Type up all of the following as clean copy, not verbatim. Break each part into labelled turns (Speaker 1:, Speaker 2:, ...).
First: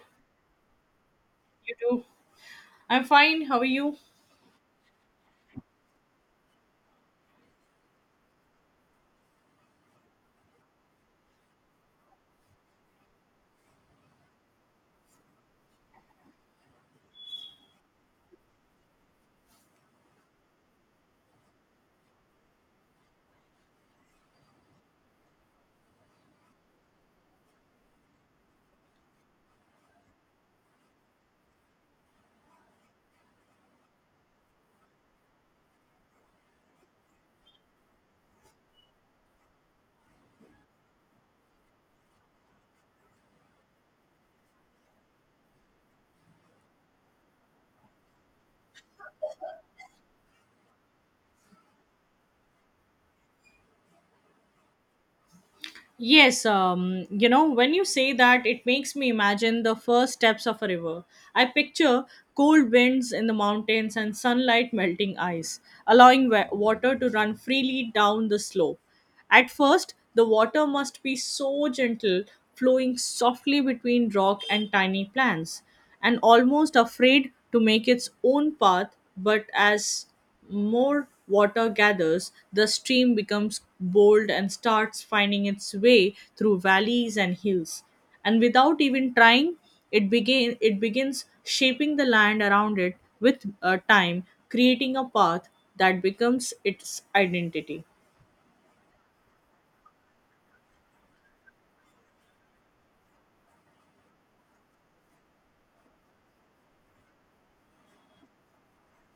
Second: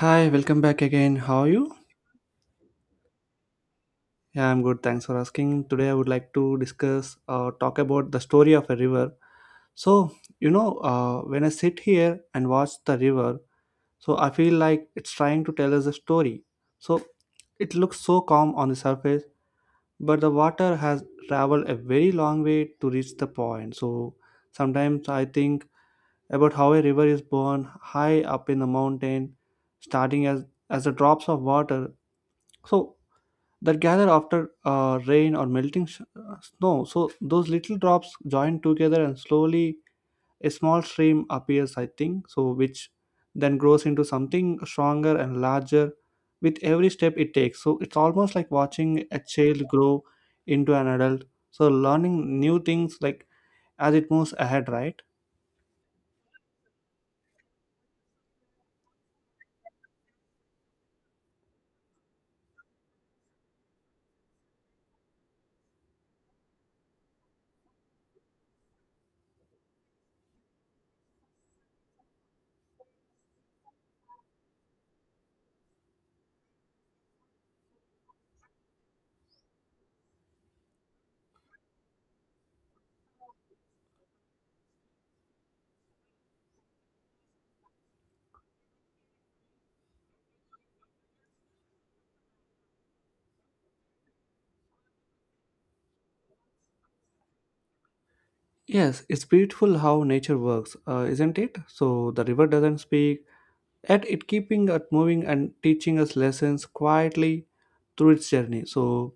Speaker 1: Hi, welcome back again. How are you?
Speaker 2: You too. I'm fine. How are you?
Speaker 1: Yeah, I'm good. Thanks for asking. Today, I would like to discuss or talk about the story of a river. So, when I sit here and watch the river, I feel like it's trying to tell us a story. So, it looks so calm on the surface, but the water has traveled a very long way to reach the point. Sometimes I think about how a river is born high up in the mountain, starting as the drops of water. So that gather after rain or melting snow. So those little drops join together, and slowly a small stream appears. I think so, which then grows into something stronger and larger with every step it takes. So it's almost like watching a child grow into an adult. So learning new things like as it moves ahead, right?
Speaker 2: Yes, when you say that, it makes me imagine the first steps of a river. I picture cold winds in the mountains and sunlight melting ice, allowing water to run freely down the slope. At first, the water must be so gentle, flowing softly between rock and tiny plants, and almost afraid to make its own path, but as more water gathers, the stream becomes bold and starts finding its way through valleys and hills. And without even trying, it begins shaping the land around it with time, creating a path that becomes its identity.
Speaker 1: Yes, it's beautiful how nature works, isn't it? So the river doesn't speak, at it keeping us moving and teaching us lessons quietly through its journey, so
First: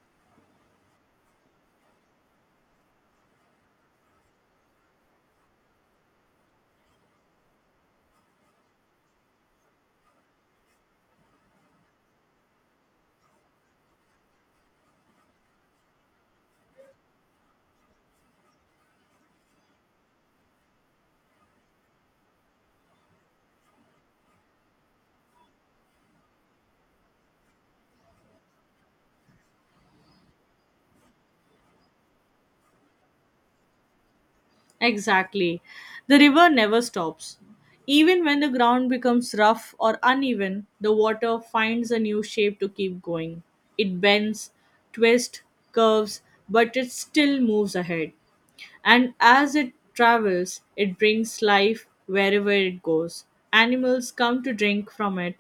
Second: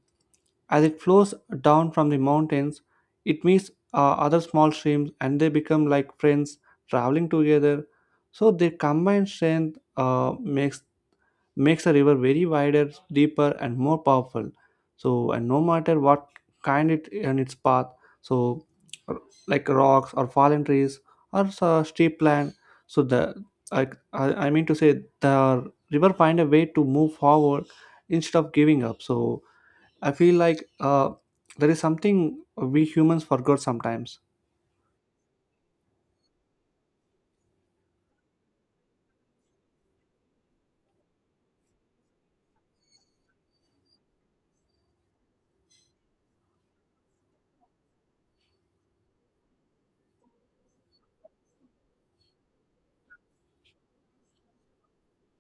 Speaker 1: as it flows down from the mountains, it meets other small streams, and they become like friends traveling together. So their combined strength makes a river very wider, deeper, and more powerful. And no matter what kind it and its path, so r- like rocks or fallen trees or so steep land, so the I, I mean to say the river find a way to move forward instead of giving up. So I feel like there is something we humans forgot sometimes.
Speaker 2: Exactly. The river never stops. Even when the ground becomes rough or uneven, the water finds a new shape to keep going. It bends, twists, curves, but it still moves ahead. And as it travels, it brings life wherever it goes. Animals come to drink from it,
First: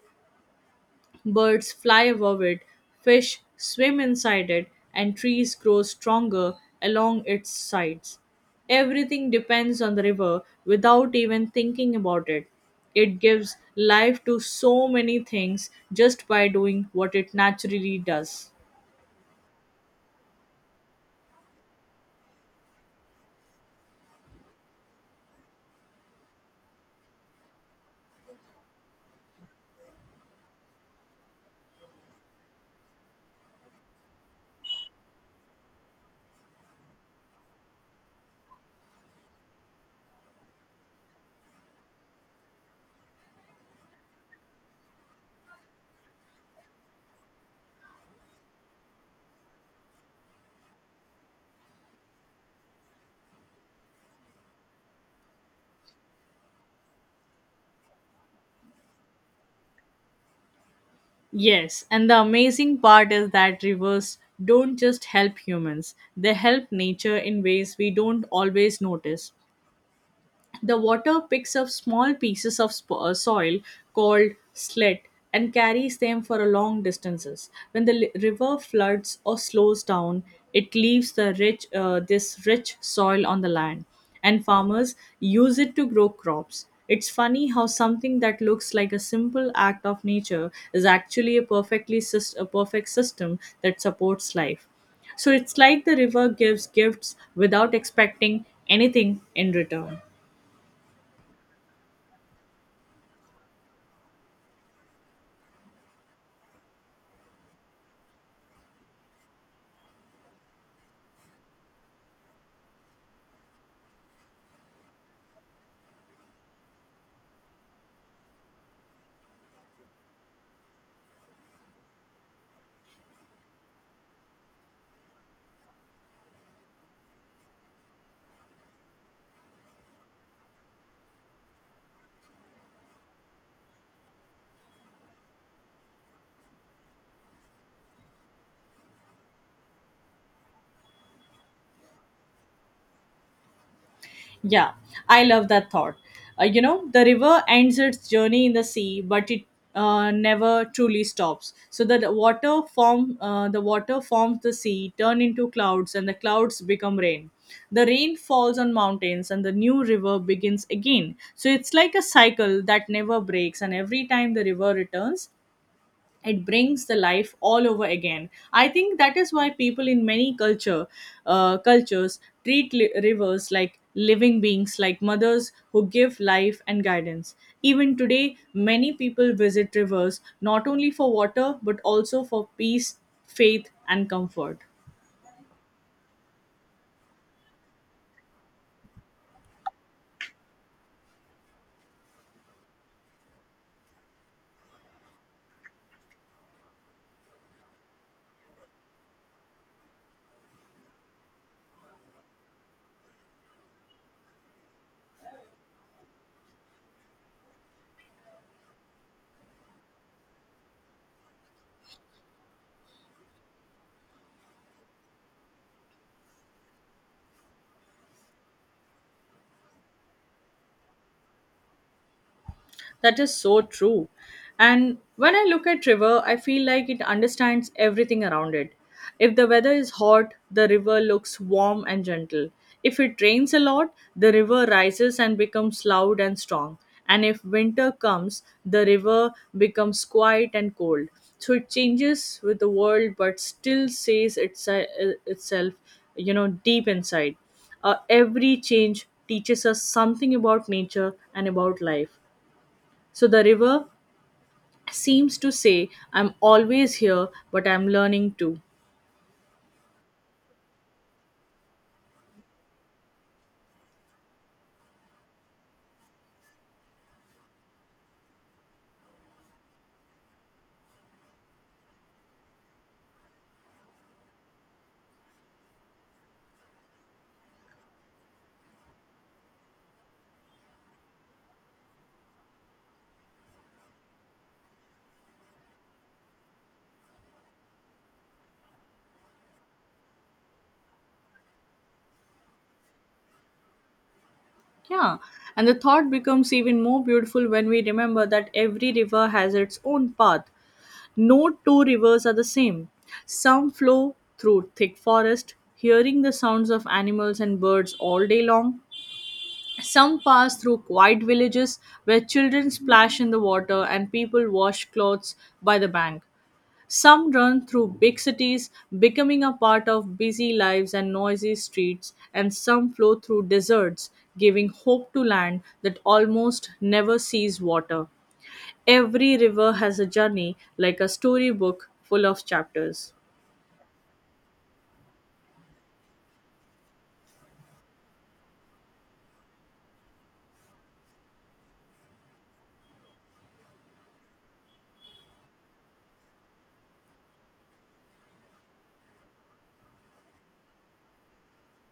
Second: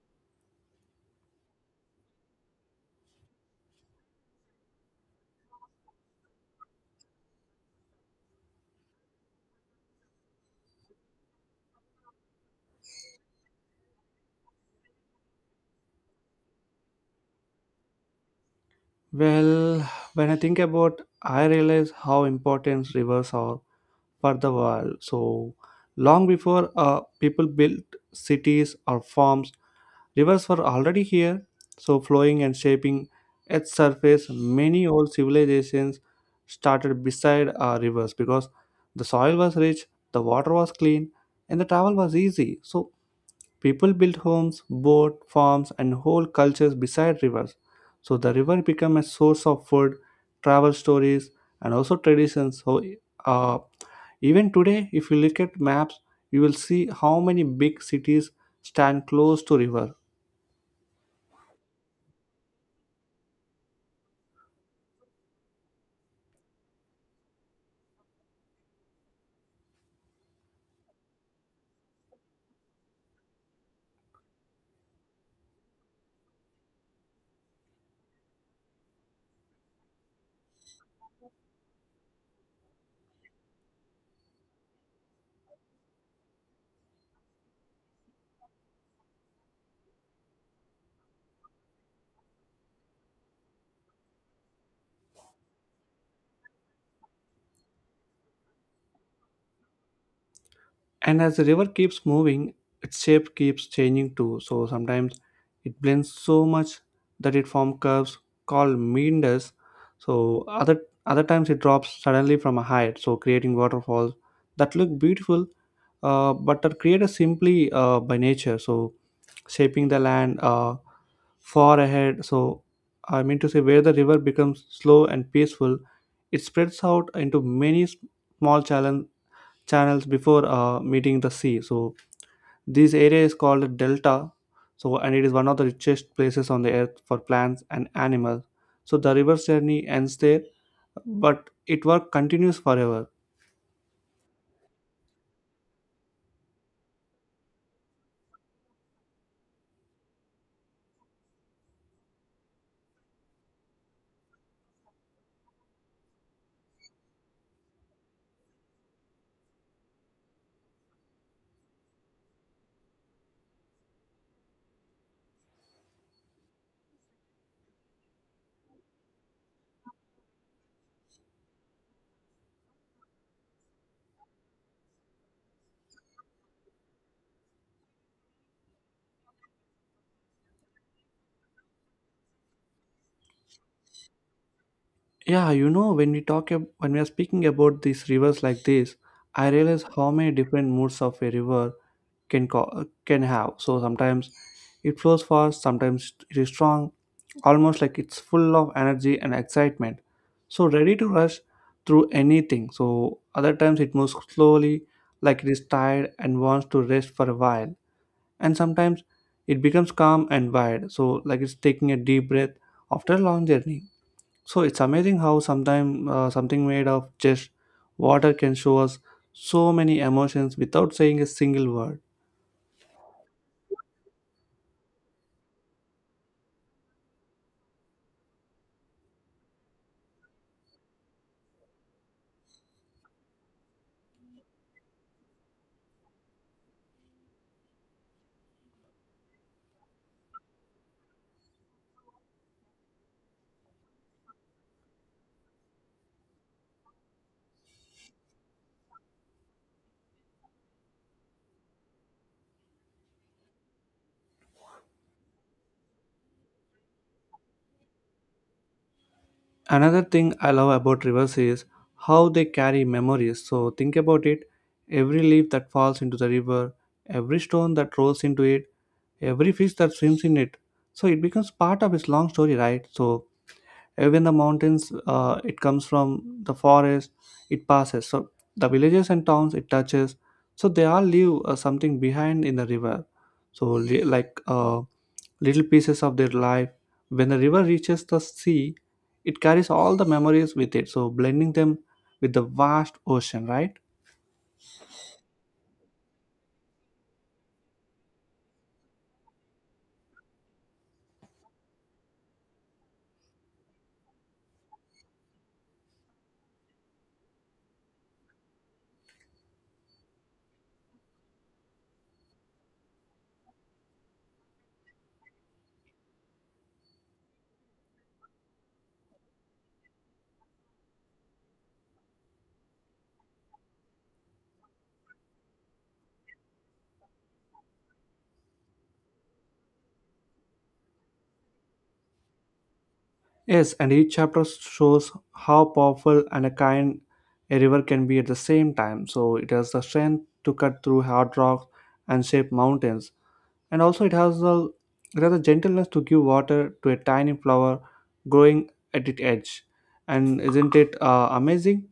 Speaker 2: birds fly above it, fish swim inside it, and trees grow stronger along its sides. Everything depends on the river without even thinking about it. It gives life to so many things just by doing what it naturally does.
Speaker 1: Well, when I think about, I realize how important rivers are for the world. So long before people built cities or farms, rivers were already here. So flowing and shaping its surface, many old civilizations started beside rivers because the soil was rich, the water was clean, and the travel was easy. So people built homes, boat farms, and whole cultures beside rivers. So the river became a source of food, travel stories, and also traditions. Uh, Even today, if you look at maps, you will see how many big cities stand close to river.
Speaker 2: Yes, and the amazing part is that rivers don't just help humans, they help nature in ways we don't always notice. The water picks up small pieces of soil called slit and carries them for a long distances. When the river floods or slows down, it leaves this rich soil on the land, and farmers use it to grow crops. It's funny how something that looks like a simple act of nature is actually a perfect system that supports life. So it's like the river gives gifts without expecting anything in return.
Speaker 1: And as the river keeps moving, its shape keeps changing too. So sometimes it blends so much that it forms curves called meanders. So other times it drops suddenly from a height, so creating waterfalls that look beautiful, but are created simply by nature. So shaping the land far ahead. So, I mean to say, where the river becomes slow and peaceful, it spreads out into many small channel, channels before meeting the sea. So, this area is called a delta. So, and it is one of the richest places on the earth for plants and animals. So, the river's journey ends there, but it work continues forever.
Speaker 2: Yeah, I love that thought. The river ends its journey in the sea, but it never truly stops. So that the water forms the sea, turn into clouds, and the clouds become rain. The rain falls on mountains, and the new river begins again. So it's like a cycle that never breaks, and every time the river returns, it brings the life all over again. I think that is why people in many culture cultures treat rivers like living beings, like mothers who give life and guidance. Even today, many people visit rivers not only for water but also for peace, faith and comfort.
Speaker 1: Yeah, you know, when we when we are speaking about these rivers like this, I realize how many different moods of a river can co- can have. So sometimes it flows fast, sometimes it is strong, almost like it's full of energy and excitement, so ready to rush through anything. So other times it moves slowly, like it is tired and wants to rest for a while. And sometimes it becomes calm and wide, so like it's taking a deep breath after a long journey. So it's amazing how sometimes something made of just water can show us so many emotions without saying a single word.
Speaker 2: That is so true. And when I look at river, I feel like it understands everything around it. If the weather is hot, the river looks warm and gentle. If it rains a lot, the river rises and becomes loud and strong. And if winter comes, the river becomes quiet and cold. So it changes with the world, but still says itself, deep inside. Every change teaches us something about nature and about life. So the river seems to say, I'm always here, but I'm learning too.
Speaker 1: Another thing I love about rivers is how they carry memories. So think about it, every leaf that falls into the river, every stone that rolls into it, every fish that swims in it. So it becomes part of its long story, right? So even the mountains it comes from, the forest it passes, so the villages and towns it touches, so they all leave something behind in the river, so like little pieces of their life. When the river reaches the sea, it carries all the memories with it, so blending them with the vast ocean, right?
Speaker 2: Yeah. And the thought becomes even more beautiful when we remember that every river has its own path. No two rivers are the same. Some flow through thick forest, hearing the sounds of animals and birds all day long. Some pass through quiet villages where children splash in the water and people wash clothes by the bank. Some run through big cities, becoming a part of busy lives and noisy streets, and some flow through deserts, giving hope to land that almost never sees water. Every river has a journey, like a storybook full of chapters.
Speaker 1: Yes, and each chapter shows how powerful and a kind a river can be at the same time. So it has the strength to cut through hard rocks and shape mountains, and also it has a gentleness to give water to a tiny flower growing at its edge. And isn't it amazing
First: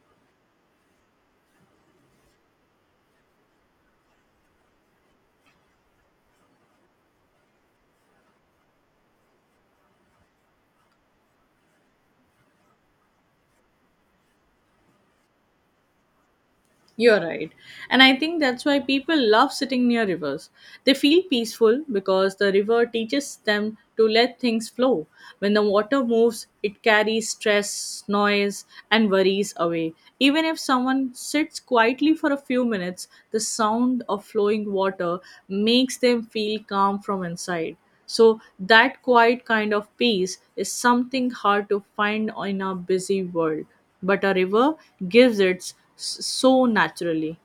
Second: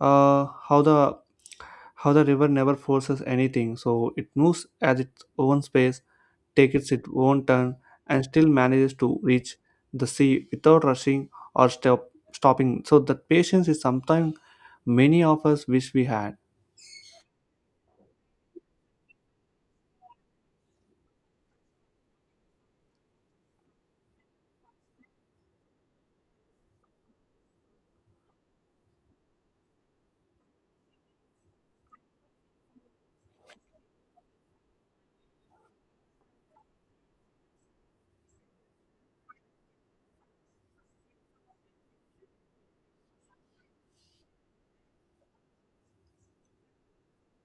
Speaker 1: uh, how the how the river never forces anything. So it moves at its own space, takes its own turn, and still manages to reach the sea without rushing or stopping. So that patience is something many of us wish we had.
Speaker 2: You're right. And I think that's why people love sitting near rivers. They feel peaceful because the river teaches them to let things flow. When the water moves, it carries stress, noise, and worries away. Even if someone sits quietly for a few minutes, the sound of flowing water makes them feel calm from inside. So, that quiet kind of peace is something hard to find in our busy world, but a river gives it so naturally.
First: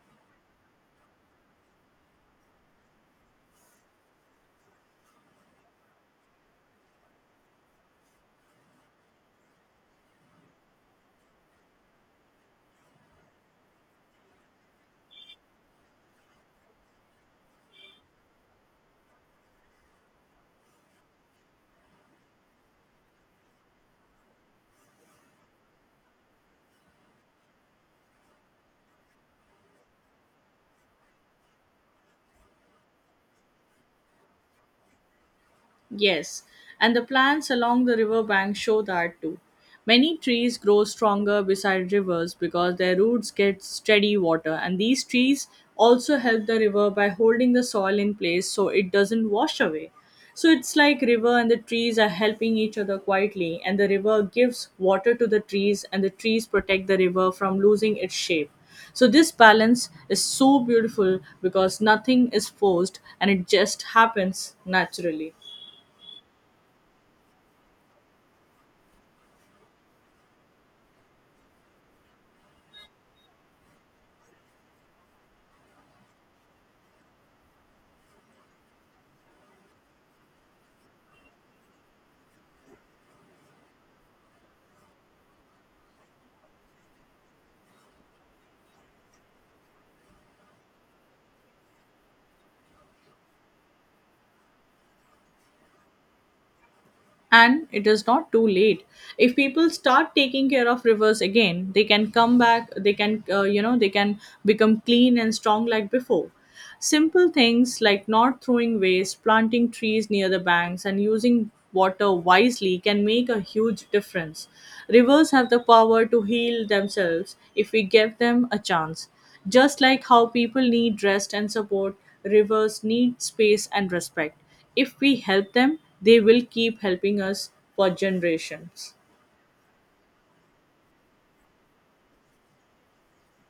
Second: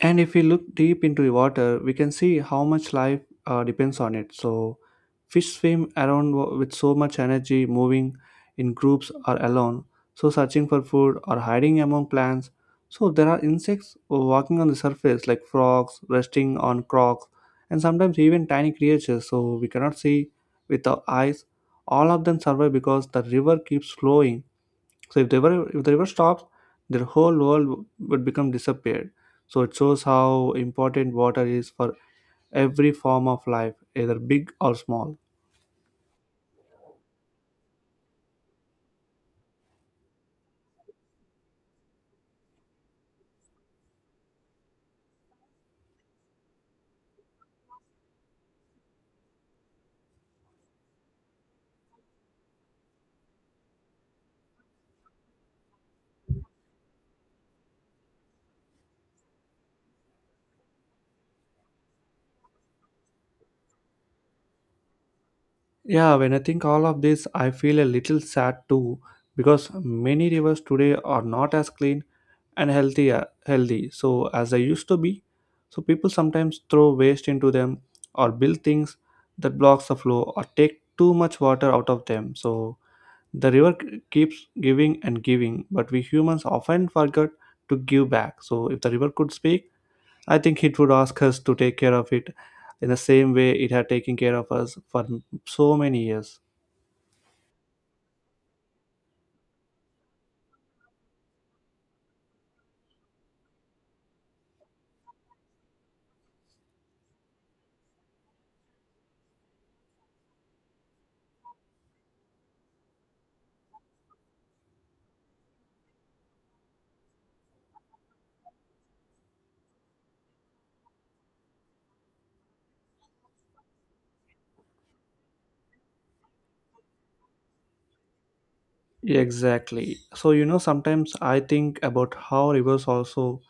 Speaker 1: And if we look deep into the water, we can see how much life depends on it. So, fish swim around with so much energy, moving in groups or alone, so searching for food or hiding among plants. So, there are insects walking on the surface, like frogs, resting on rocks, and sometimes even tiny creatures, so we cannot see with our eyes. All of them survive because the river keeps flowing. So if the river stops, their whole world would become disappeared. So it shows how important water is for every form of life, either big or small.
Speaker 2: Yes, and the plants along the riverbank show that too. Many trees grow stronger beside rivers because their roots get steady water, and these trees also help the river by holding the soil in place so it doesn't wash away. So it's like river and the trees are helping each other quietly, and the river gives water to the trees, and the trees protect the river from losing its shape. So this balance is so beautiful because nothing is forced and it just happens naturally.
Speaker 1: Yeah, when I think all of this, I feel a little sad too because many rivers today are not as clean and healthy so as they used to be. So people sometimes throw waste into them or build things that blocks the flow or take too much water out of them. So the river keeps giving and giving, but we humans often forget to give back. So, if the river could speak, I think it would ask us to take care of it in the same way it had taken care of us for so many years.
Speaker 2: And it is not too late. If people start taking care of rivers again, they can come back. They can become clean and strong like before. Simple things like not throwing waste, planting trees near the banks, and using water wisely can make a huge difference. Rivers have the power to heal themselves if we give them a chance. Just like how people need rest and support, rivers need space and respect. If we help them, they will keep helping us for generations.
Speaker 1: Exactly. So, you know, sometimes I think about how rivers also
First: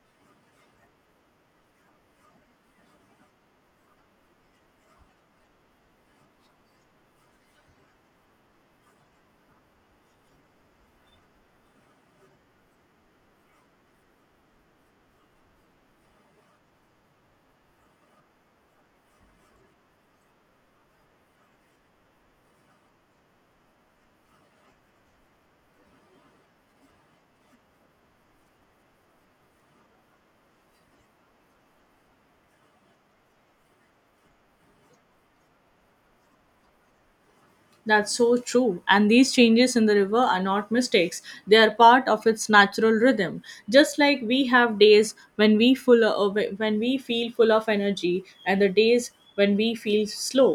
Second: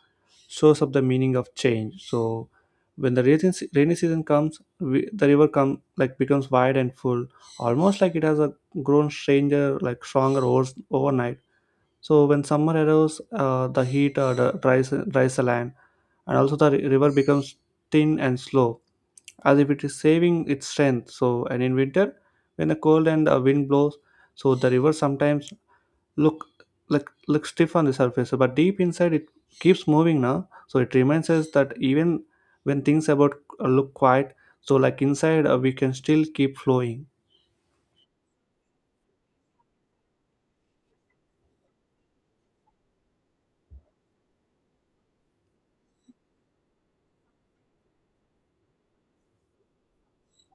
Speaker 1: shows up the meaning of change. So, when the rainy season comes, the river come like becomes wide and full, almost like it has a grown stranger, like stronger overnight. So when summer arrives, the heat dries the land, and also the river becomes thin and slow, as if it is saving its strength. So and in winter, when the cold and wind blows, so the river sometimes look look stiff on the surface, but deep inside it keeps moving now. So it reminds us that even when things about look quiet, so like inside we can still keep flowing.
Speaker 2: That's so true, and these changes in the river are not mistakes, they are part of its natural rhythm. Just like we have days when we feel full of energy, and the days when we feel slow.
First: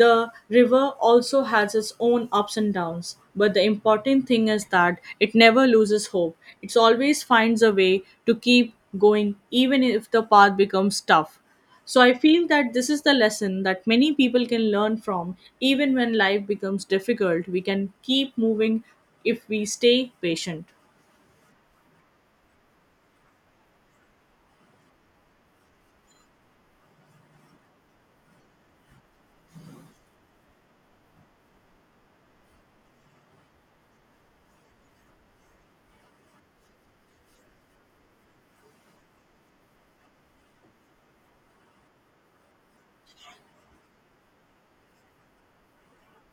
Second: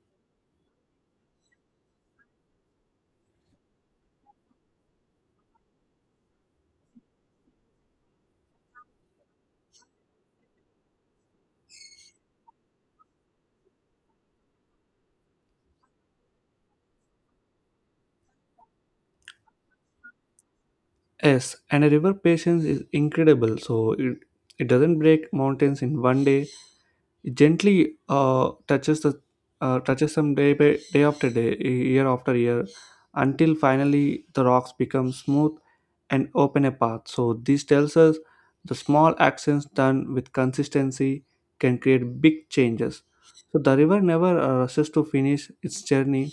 Speaker 2: The river also has its own ups and downs, but the important thing is that it never loses hope. It always finds a way to keep going, even if the path becomes tough. So I feel that this is the lesson that many people can learn from, even when life becomes difficult. We can keep moving if we stay patient.
Speaker 1: Yes, and a river patience is incredible. It doesn't break mountains in one day. It gently touches them day by day after day year after year until finally the rocks become smooth and open a path. So this tells us the small actions done with consistency can create big changes. So the river never rushes to finish its journey.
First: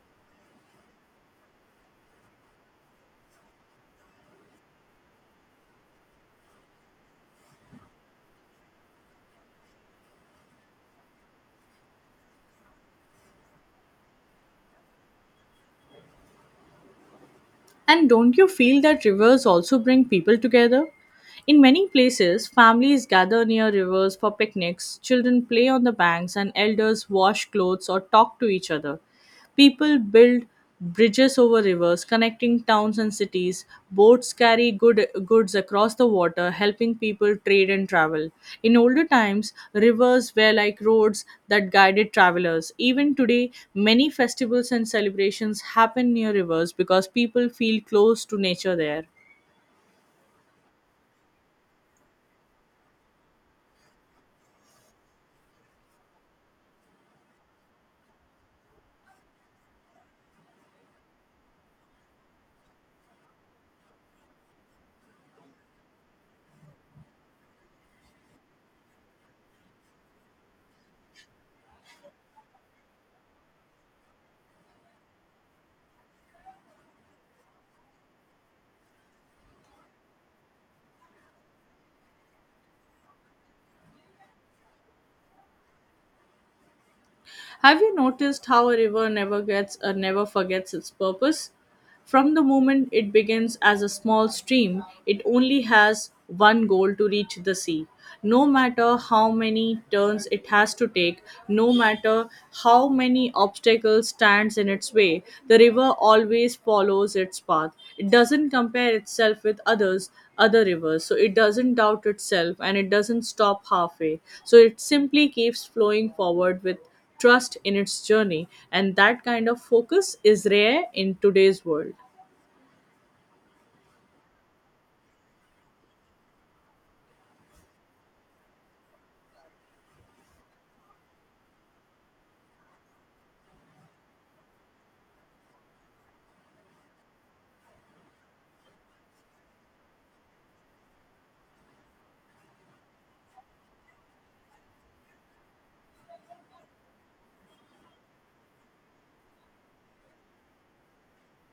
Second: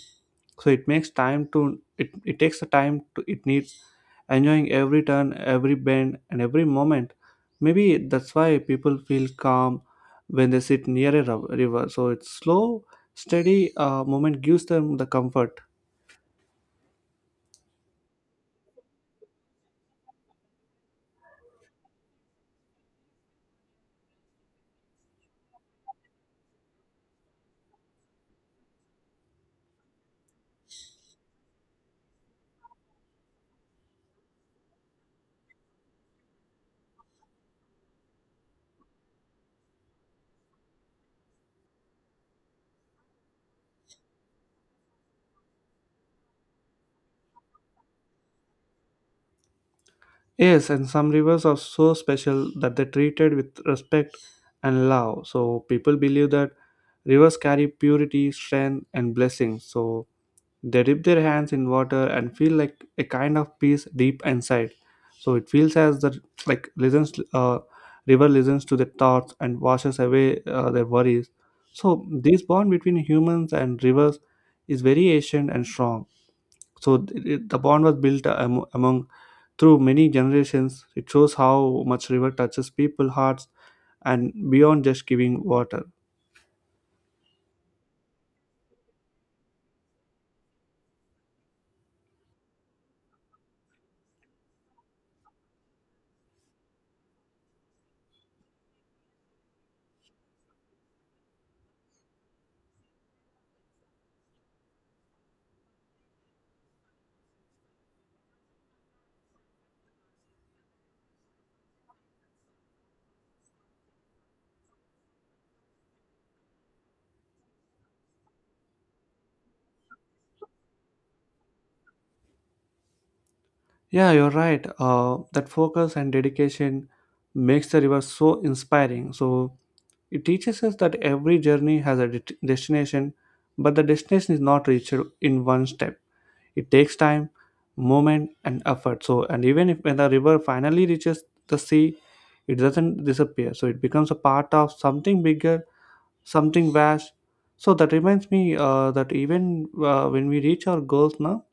Speaker 1: So it, it takes the time to, it needs, enjoying every turn, every bend, and every moment. Maybe that's why people feel calm when they sit near a river. So it's slow, steady movement gives them the comfort.
Speaker 2: And don't you feel that rivers also bring people together? In many places, families gather near rivers for picnics, children play on the banks, and elders wash clothes or talk to each other. People build bridges over rivers connecting towns and cities. Boats carry goods across the water, helping people trade and travel. In older times, rivers were like roads that guided travelers. Even today, many festivals and celebrations happen near rivers because people feel close to nature there.
Speaker 1: Yes, and some rivers are so special that they're treated with respect and love. So people believe that rivers carry purity, strength, and blessings. So they dip their hands in water and feel like a kind of peace deep inside. So it feels as the like listens river listens to their thoughts and washes away their worries. So this bond between humans and rivers is very ancient and strong. So the bond was built among through many generations. It shows how much river touches people hearts and beyond just giving water.
Speaker 2: Have you noticed how a river never gets or never forgets its purpose? From the moment it begins as a small stream, it only has one goal to reach the sea. No matter how many turns it has to take, no matter how many obstacles stands in its way, the river always follows its path. It doesn't compare itself with others, other rivers, so it doesn't doubt itself and it doesn't stop halfway. So it simply keeps flowing forward with trust in its journey. And that kind of focus is rare in today's world.
Speaker 1: Yeah, you're right. That focus and dedication makes the river so inspiring. So it teaches us that every journey has a destination, but the destination is not reached in one step. It takes time, moment, and effort. So, and even if when the river finally reaches the sea, it doesn't disappear. So it becomes a part of something bigger, something vast. So that reminds me that even when we reach our goals now,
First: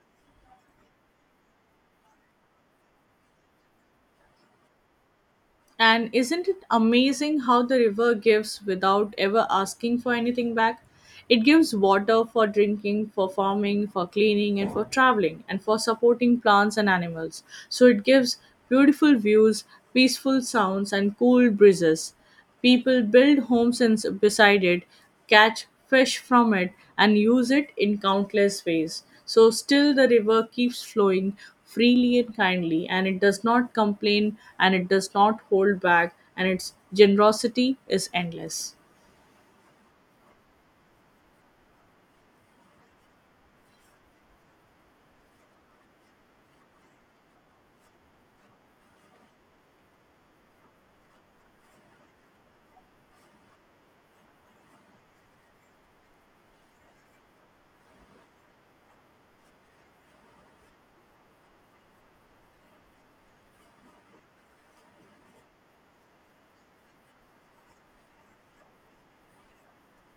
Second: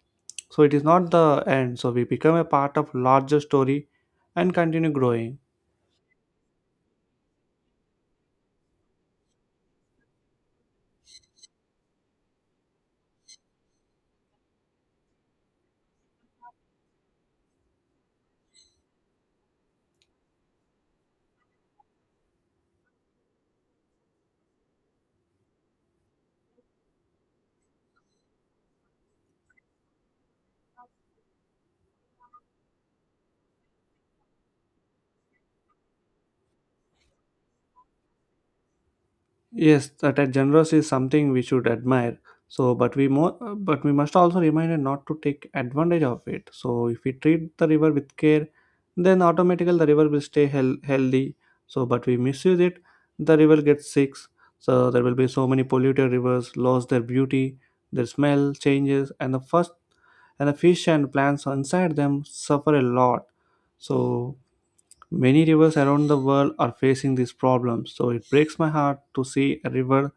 Speaker 1: so it is not the end, so we become a part of larger story and continue growing.
Speaker 2: And isn't it amazing how the river gives without ever asking for anything back? It gives water for drinking, for farming, for cleaning, and for traveling, and for supporting plants and animals. So it gives beautiful views, peaceful sounds, and cool breezes. People build homes beside it, catch fish from it, and use it in countless ways. So, still, the river keeps flowing freely and kindly, and it does not complain and it does not hold back, and its generosity is endless.
Speaker 1: Yes, that a generous is something we should admire. So, but we must also remind not to take advantage of it. So, if we treat the river with care, then automatically the river will stay hel healthy. So, but we misuse it, the river gets sick. So, there will be so many polluted rivers, lost their beauty, their smell changes, and the fish and plants inside them suffer a lot. So, many rivers around the world are facing this problem, so it breaks my heart to see a river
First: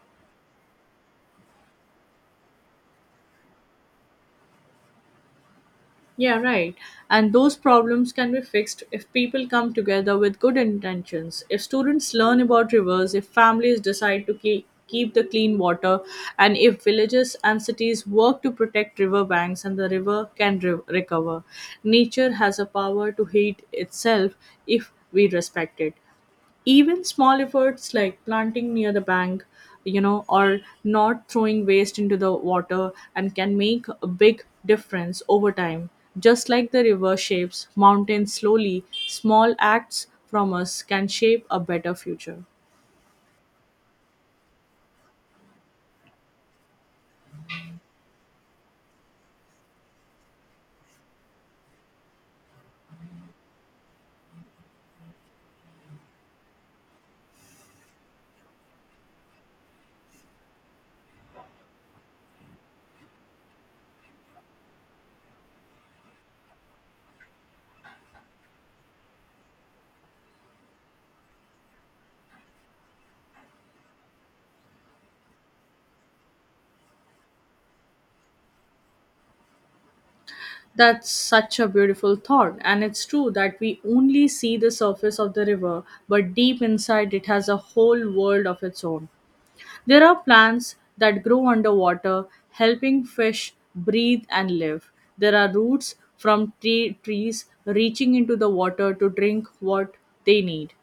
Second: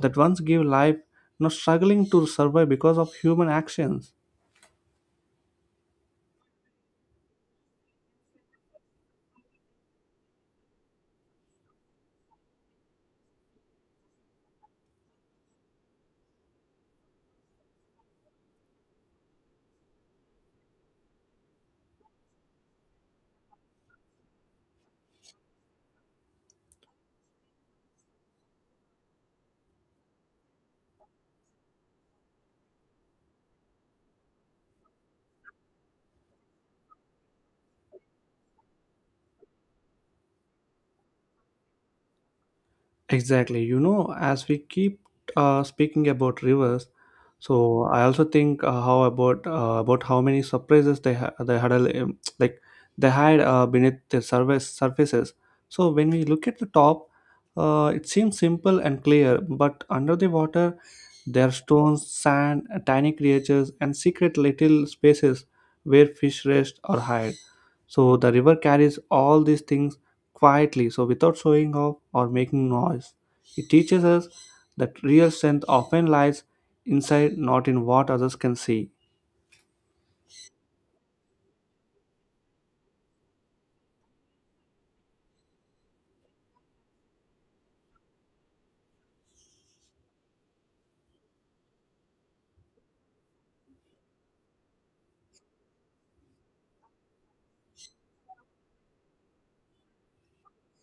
Speaker 1: that once gave life now struggling to survive because of human actions.
Speaker 2: Yeah, right. And those problems can be fixed if people come together with good intentions. If students learn about rivers, if families decide to keep the clean water, and if villages and cities work to protect river banks, and the river can recover. Nature has a power to heal itself if we respect it. Even small efforts like planting near the bank, or not throwing waste into the water, and can make a big difference over time. Just like the river shapes mountains slowly, small acts from us can shape a better future.
Speaker 1: Exactly, you know, as we keep speaking about rivers, so I also think how about how many surprises they had like they hide beneath their surface surfaces. So when we look at the top, it seems simple and clear, but under the water, there are stones, sand, tiny creatures, and secret little spaces where fish rest or hide. So the river carries all these things quietly, so without showing off or making noise. It teaches us that real strength often lies inside, not in what others can see.
Speaker 2: That's such a beautiful thought, and it's true that we only see the surface of the river, but deep inside it has a whole world of its own. There are plants that grow underwater, helping fish breathe and live. There are roots from trees reaching into the water to drink what they need.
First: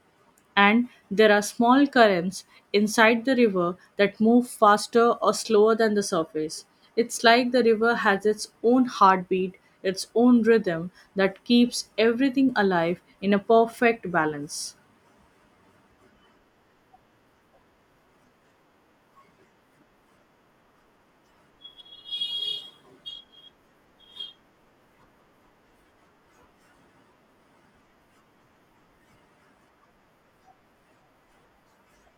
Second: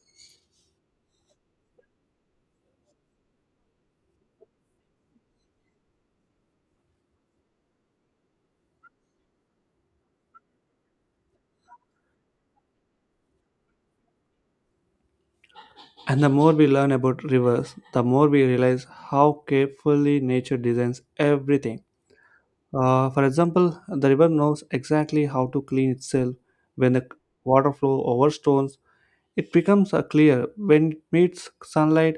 Speaker 2: And there are small currents inside the river that move faster or slower than the surface. It's like the river has its own heartbeat, its own rhythm that keeps everything alive in a perfect balance.
Speaker 1: And the more we learn about rivers, the more we realize how carefully nature designs everything. For example, the river knows exactly how to clean itself when the water flow over stones, it becomes clear when it meets sunlight,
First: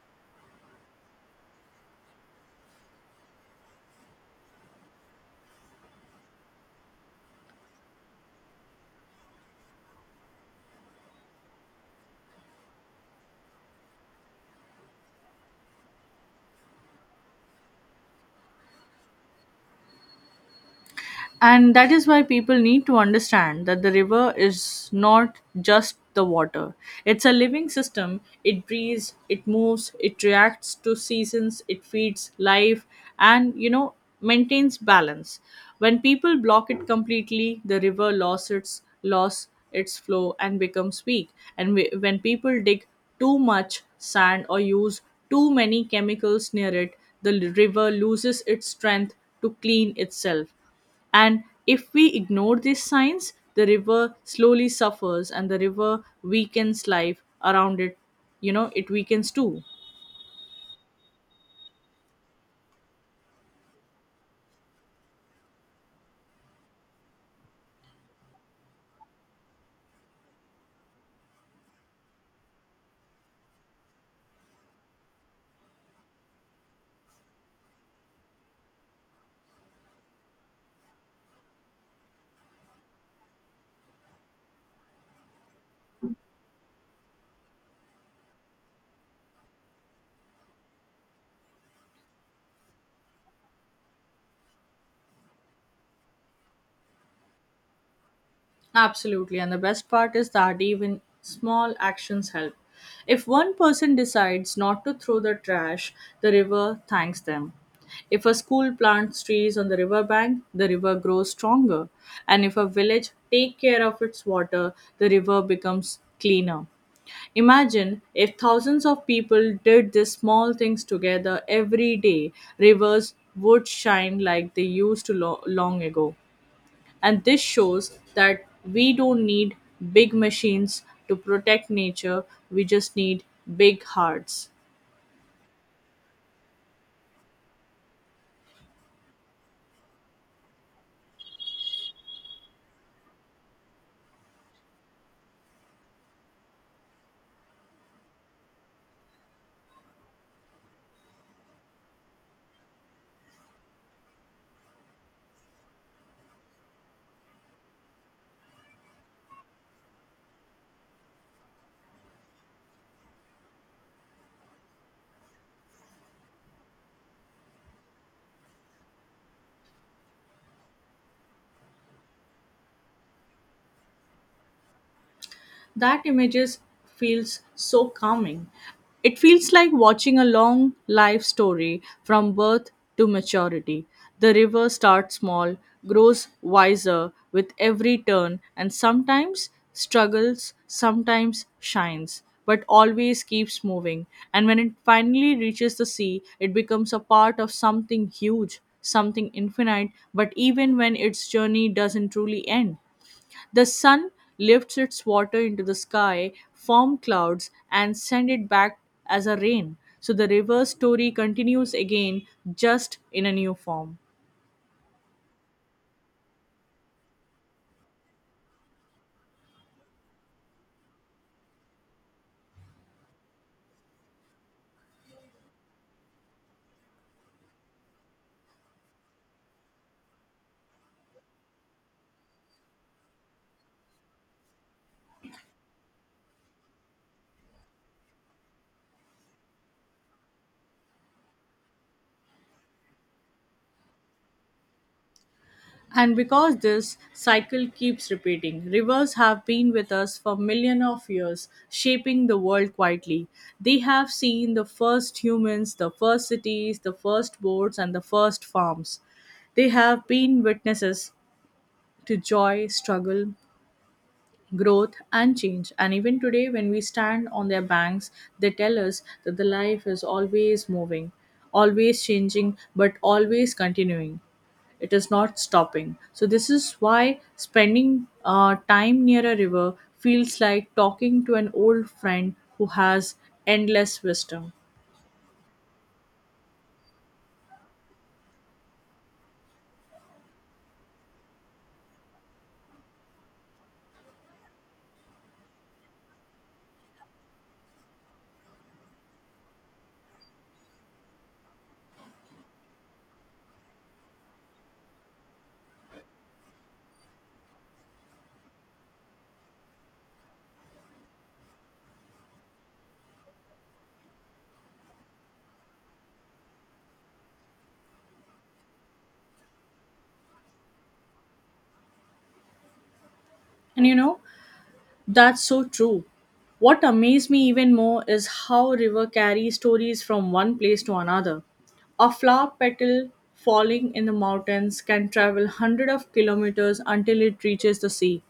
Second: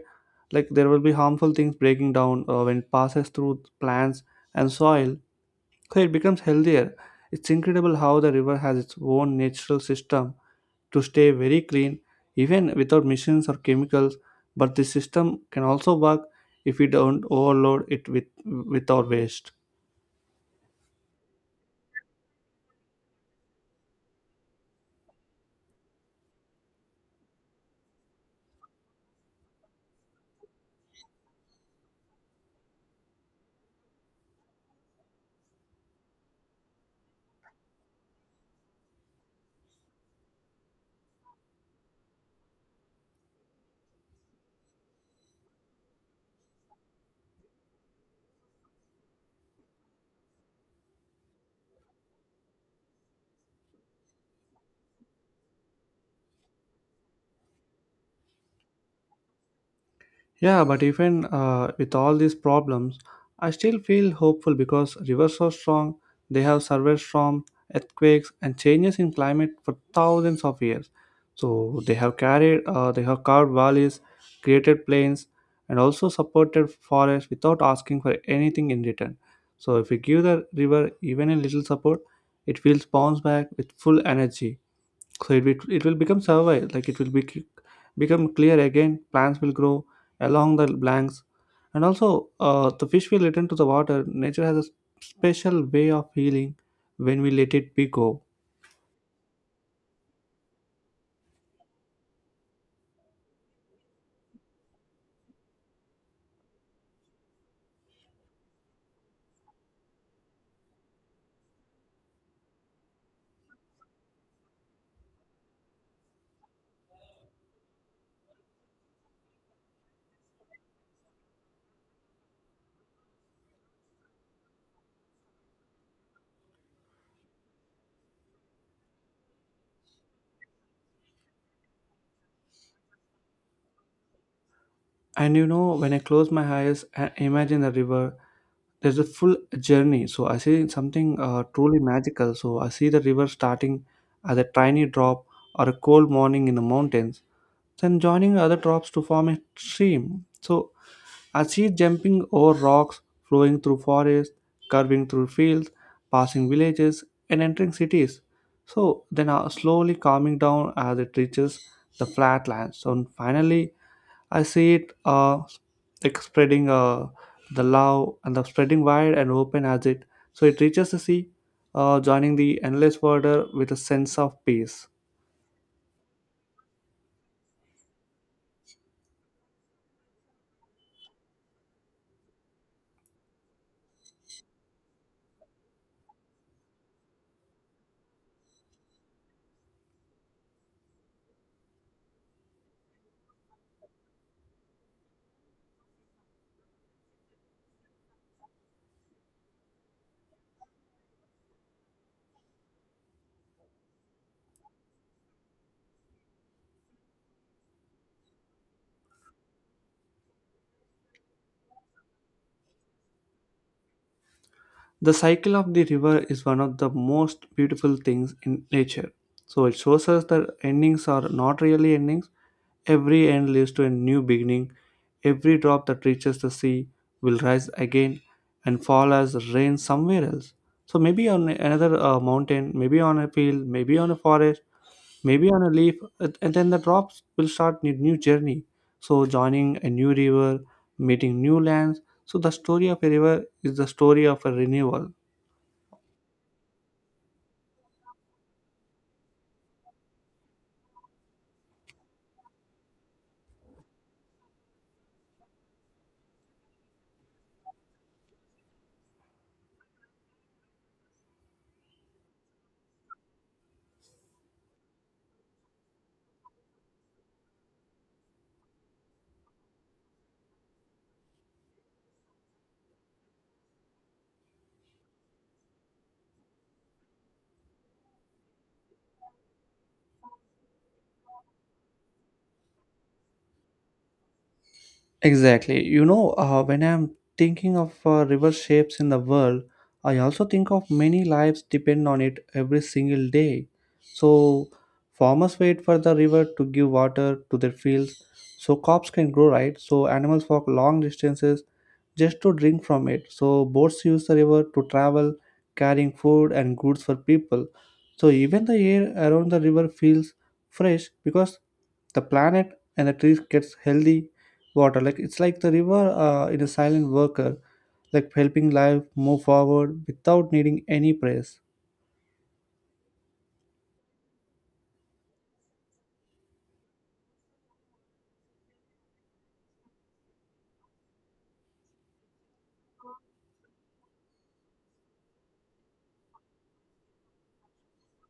Speaker 1: like there will be harmful things breaking down when it passes through plants and soil, so it becomes healthier. It's incredible how the river has its own natural system to stay very clean even without machines or chemicals, but this system can also work if we don't overload it with our waste.
Speaker 2: And that is why people need to understand that the river is not just the water. It's a living system. It breathes, it moves, it reacts to seasons, it feeds life, and maintains balance. When people block it completely, the river loses its flow and becomes weak. And when people dig too much sand or use too many chemicals near it, the river loses its strength to clean itself, and if we ignore these signs, the river slowly suffers and the river weakens life around it. You know, it weakens too.
Speaker 1: Yeah, but even with all these problems, I still feel hopeful because rivers are strong. They have survived storms, earthquakes, and changes in climate for thousands of years. So they have carved valleys, created plains, and also supported forests without asking for anything in return. So if we give the river even a little support, it will bounce back with full energy. So it will become survey, like it will be become clear again, plants will grow along the blanks, and also the fish will return to the water. Nature has a special way of healing when we let it be go.
Speaker 2: Absolutely. And the best part is that even small actions help. If one person decides not to throw the trash, the river thanks them. If a school plants trees on the riverbank, the river grows stronger. And if a village take care of its water, the river becomes cleaner. Imagine if thousands of people did these small things together every day, rivers would shine like they used to long ago. And this shows that we don't need big machines to protect nature, we just need big hearts.
Speaker 1: And you know, when I close my eyes and imagine the river, there's a full journey. So I see something truly magical. So I see the river starting as a tiny drop or a cold morning in the mountains, then joining other drops to form a stream. So I see it jumping over rocks, flowing through forests, curving through fields, passing villages, and entering cities. So then slowly calming down as it reaches the flatlands. So finally, I see it like spreading the love and the spreading wide and open as it. So it reaches the sea, joining the endless water with a sense of peace.
Speaker 2: That images feels so calming. It feels like watching a long life story from birth to maturity. The river starts small, grows wiser with every turn, and sometimes struggles, sometimes shines, but always keeps moving. And when it finally reaches the sea, it becomes a part of something huge, something infinite, but even when its journey doesn't truly end, the sun lifts its water into the sky, form clouds, and send it back as a rain. So the reverse story continues again, just in a new form.
Speaker 1: The cycle of the river is one of the most beautiful things in nature. So it shows us that endings are not really endings. Every end leads to a new beginning. Every drop that reaches the sea will rise again and fall as rain somewhere else. So maybe on another mountain, maybe on a field, maybe on a forest, maybe on a leaf, and then the drops will start a new journey. So joining a new river, meeting new lands. So the story of a river is the story of a renewal.
Speaker 2: And because this cycle keeps repeating, rivers have been with us for millions of years, shaping the world quietly. They have seen the first humans, the first cities, the first boats, and the first farms. They have been witnesses to joy, struggle, growth and change. And even today, when we stand on their banks, they tell us that the life is always moving, always changing, but always continuing. It is not stopping. So, this is why spending time near a river feels like talking to an old friend who has endless wisdom.
Speaker 1: Exactly. You know, when I'm thinking of river shapes in the world, I also think of many lives depend on it every single day. So, farmers wait for the river to give water to their fields so crops can grow, right? So, animals walk long distances just to drink from it. So boats use the river to travel, carrying food and goods for people. So even the air around the river feels fresh because the planet and the trees gets healthy water. Like it's like the river in a silent worker, like helping life move forward without needing any praise.
Speaker 2: And you know, That's so true. What amazed me even more is how river carries stories from one place to another. A flower petal falling in the mountains can travel hundreds of kilometers until it reaches the sea.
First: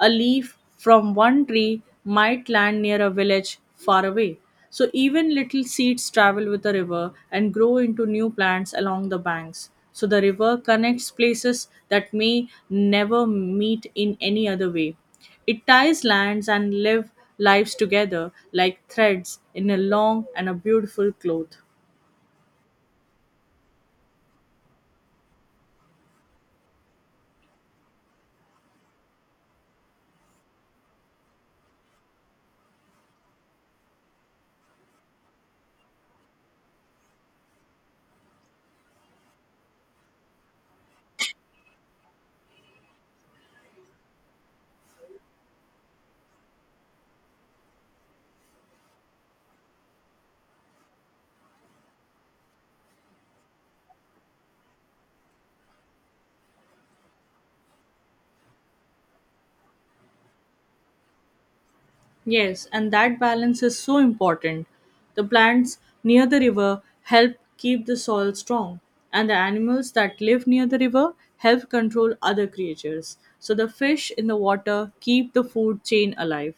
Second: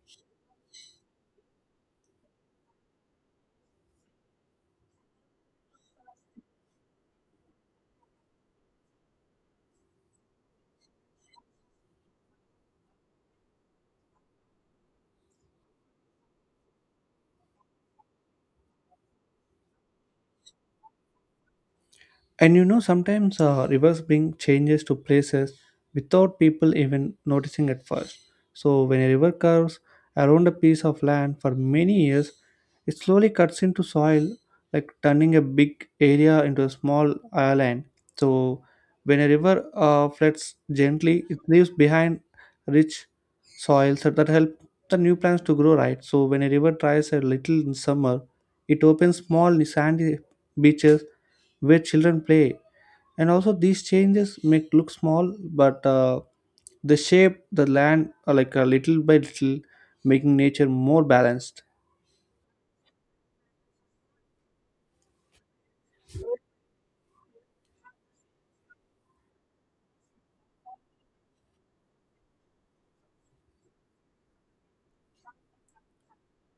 Speaker 2: A leaf from one tree might land near a village far away. So even little seeds travel with the river and grow into new plants along the banks. So the river connects places that may never meet in any other way. It ties lands and lives together like threads in a long and a beautiful cloth.
Speaker 1: And you know, sometimes rivers bring changes to places without people even noticing at first. So, when a river curves around a piece of land for many years, it slowly cuts into soil, like turning a big area into a small island. So, when a river floods gently, it leaves behind rich soils that help the new plants to grow, right. So, when a river dries a little in summer, it opens small sandy beaches where children play, and also these changes may look small, but they shape the land, like a little by little, making nature more balanced.
Speaker 2: Yes, and that balance is so important. The plants near the river help keep the soil strong, and the animals that live near the river help control other creatures. So the fish in the water keep the food chain alive,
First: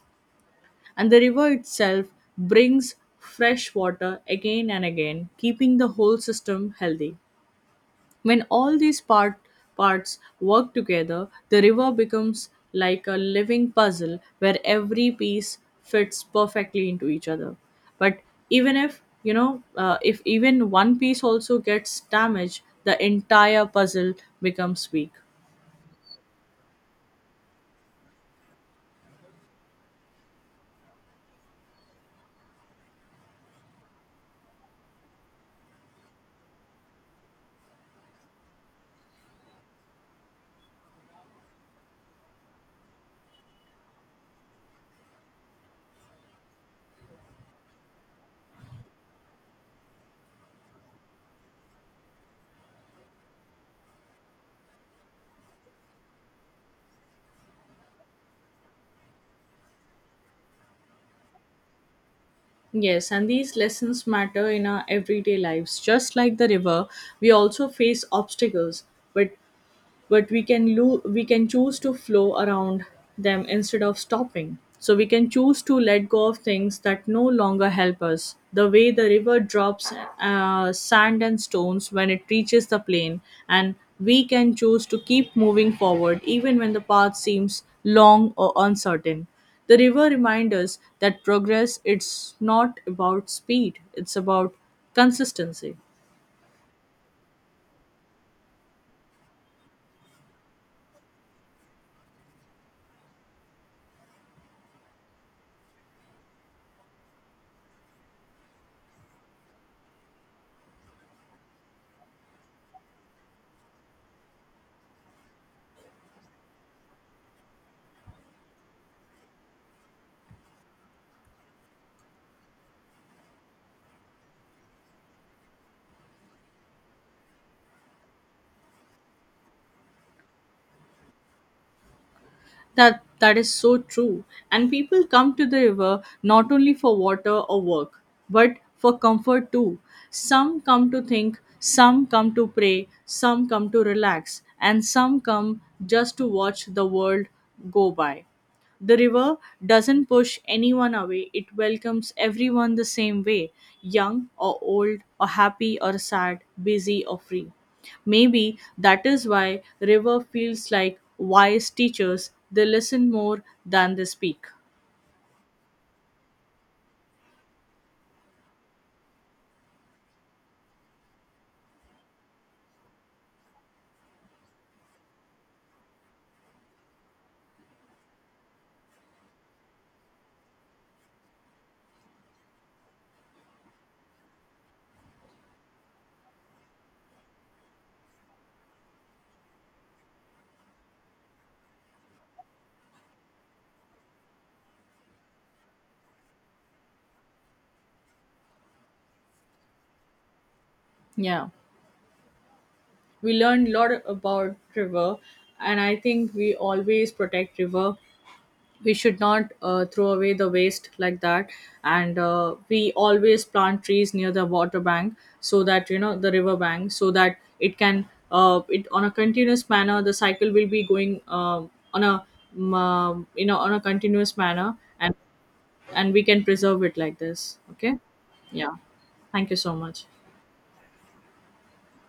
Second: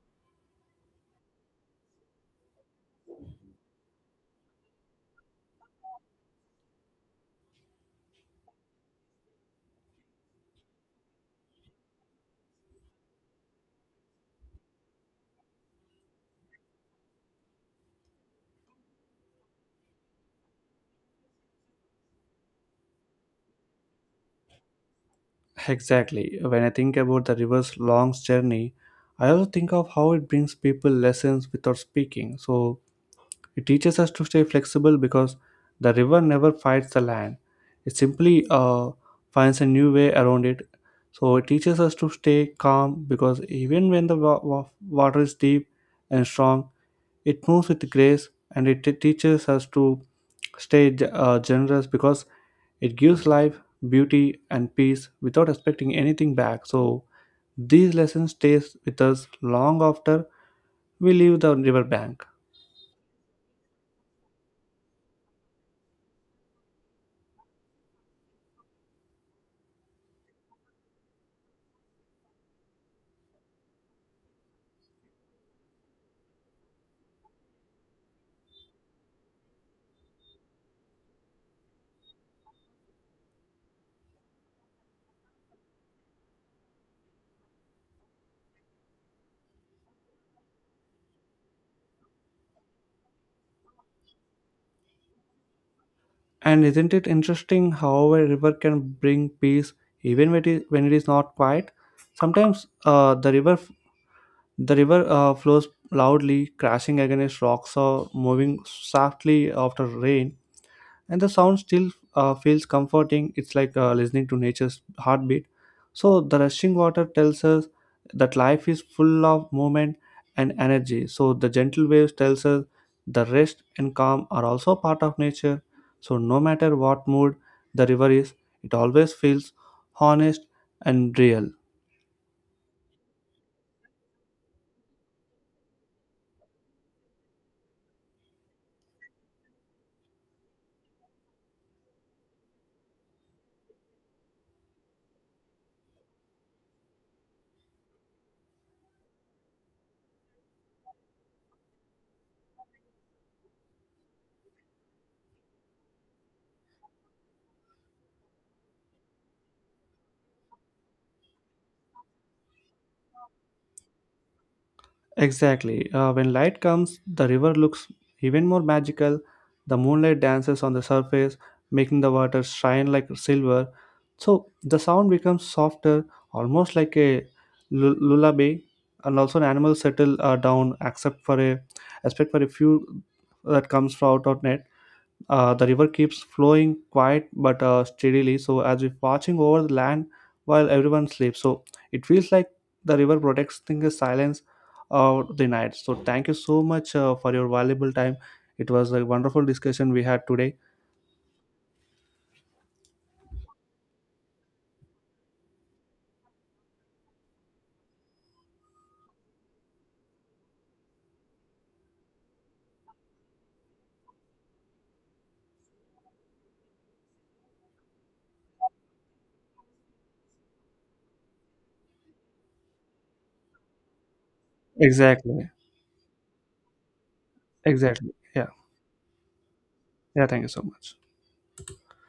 Speaker 2: and the river itself brings fresh water again and again, keeping the whole system healthy. When all these parts work together, the river becomes like a living puzzle where every piece fits perfectly into each other. But even if, if even one piece also gets damaged, the entire puzzle becomes weak.
Speaker 1: Exactly. When I think about the river's long journey, I also think of how it brings people lessons without speaking. So it teaches us to stay flexible because the river never fights the land. It simply finds a new way around it. So it teaches us to stay calm because even when the water is deep and strong, it moves with grace, and it teaches us to stay generous because it gives life, beauty and peace without expecting anything back. So these lessons stays with us long after we leave the riverbank.
Speaker 2: Yes, and these lessons matter in our everyday lives. Just like the river, we also face obstacles, but we can we can choose to flow around them instead of stopping, so we can choose to let go of things that no longer help us the way the river drops sand and stones when it reaches the plain, and we can choose to keep moving forward even when the path seems long or uncertain. The river reminds us that progress, it's not about speed, it's about consistency.
Speaker 1: And isn't it interesting how a river can bring peace even when when it is not quiet? Sometimes the river the river flows loudly, crashing against rocks or moving softly after rain, and the sound still feels comforting. It's like listening to nature's heartbeat. So the rushing water tells us that life is full of movement and energy. So the gentle waves tells us the rest and calm are also part of nature. So no matter what mood the river is, it always feels honest and real.
Speaker 2: That is so true. And people come to the river not only for water or work, but for comfort too. Some come to think, some come to pray, some come to relax, and some come just to watch the world go by. The river doesn't push anyone away, it welcomes everyone the same way, young or old or happy or sad, busy or free. Maybe that is why river feels like wise teachers. They listen more than they speak.
Speaker 1: Exactly. When light comes, the river looks even more magical. The moonlight dances on the surface, making the water shine like silver. So the sound becomes softer, almost like a lullaby, and also an animal settle down, except for a few that comes from out of net. The river keeps flowing quiet but steadily, so as if watching over the land while everyone sleeps. So it feels like the river protects the silence of the night. So thank you so much for your valuable time. It was a wonderful discussion we had today.
Speaker 2: Yeah, we learned a lot about river, and I think we always protect river. We should not throw away the waste like that, and we always plant trees near the water bank so that you know the river bank, so that it can it on a continuous manner. The cycle will be going on a on a continuous manner,
Speaker 1: Exactly.
Speaker 2: and we can preserve it like this, okay,
Speaker 1: Exactly. Yeah.
Speaker 2: yeah, thank you so much.
Speaker 1: Yeah. Thank you so much.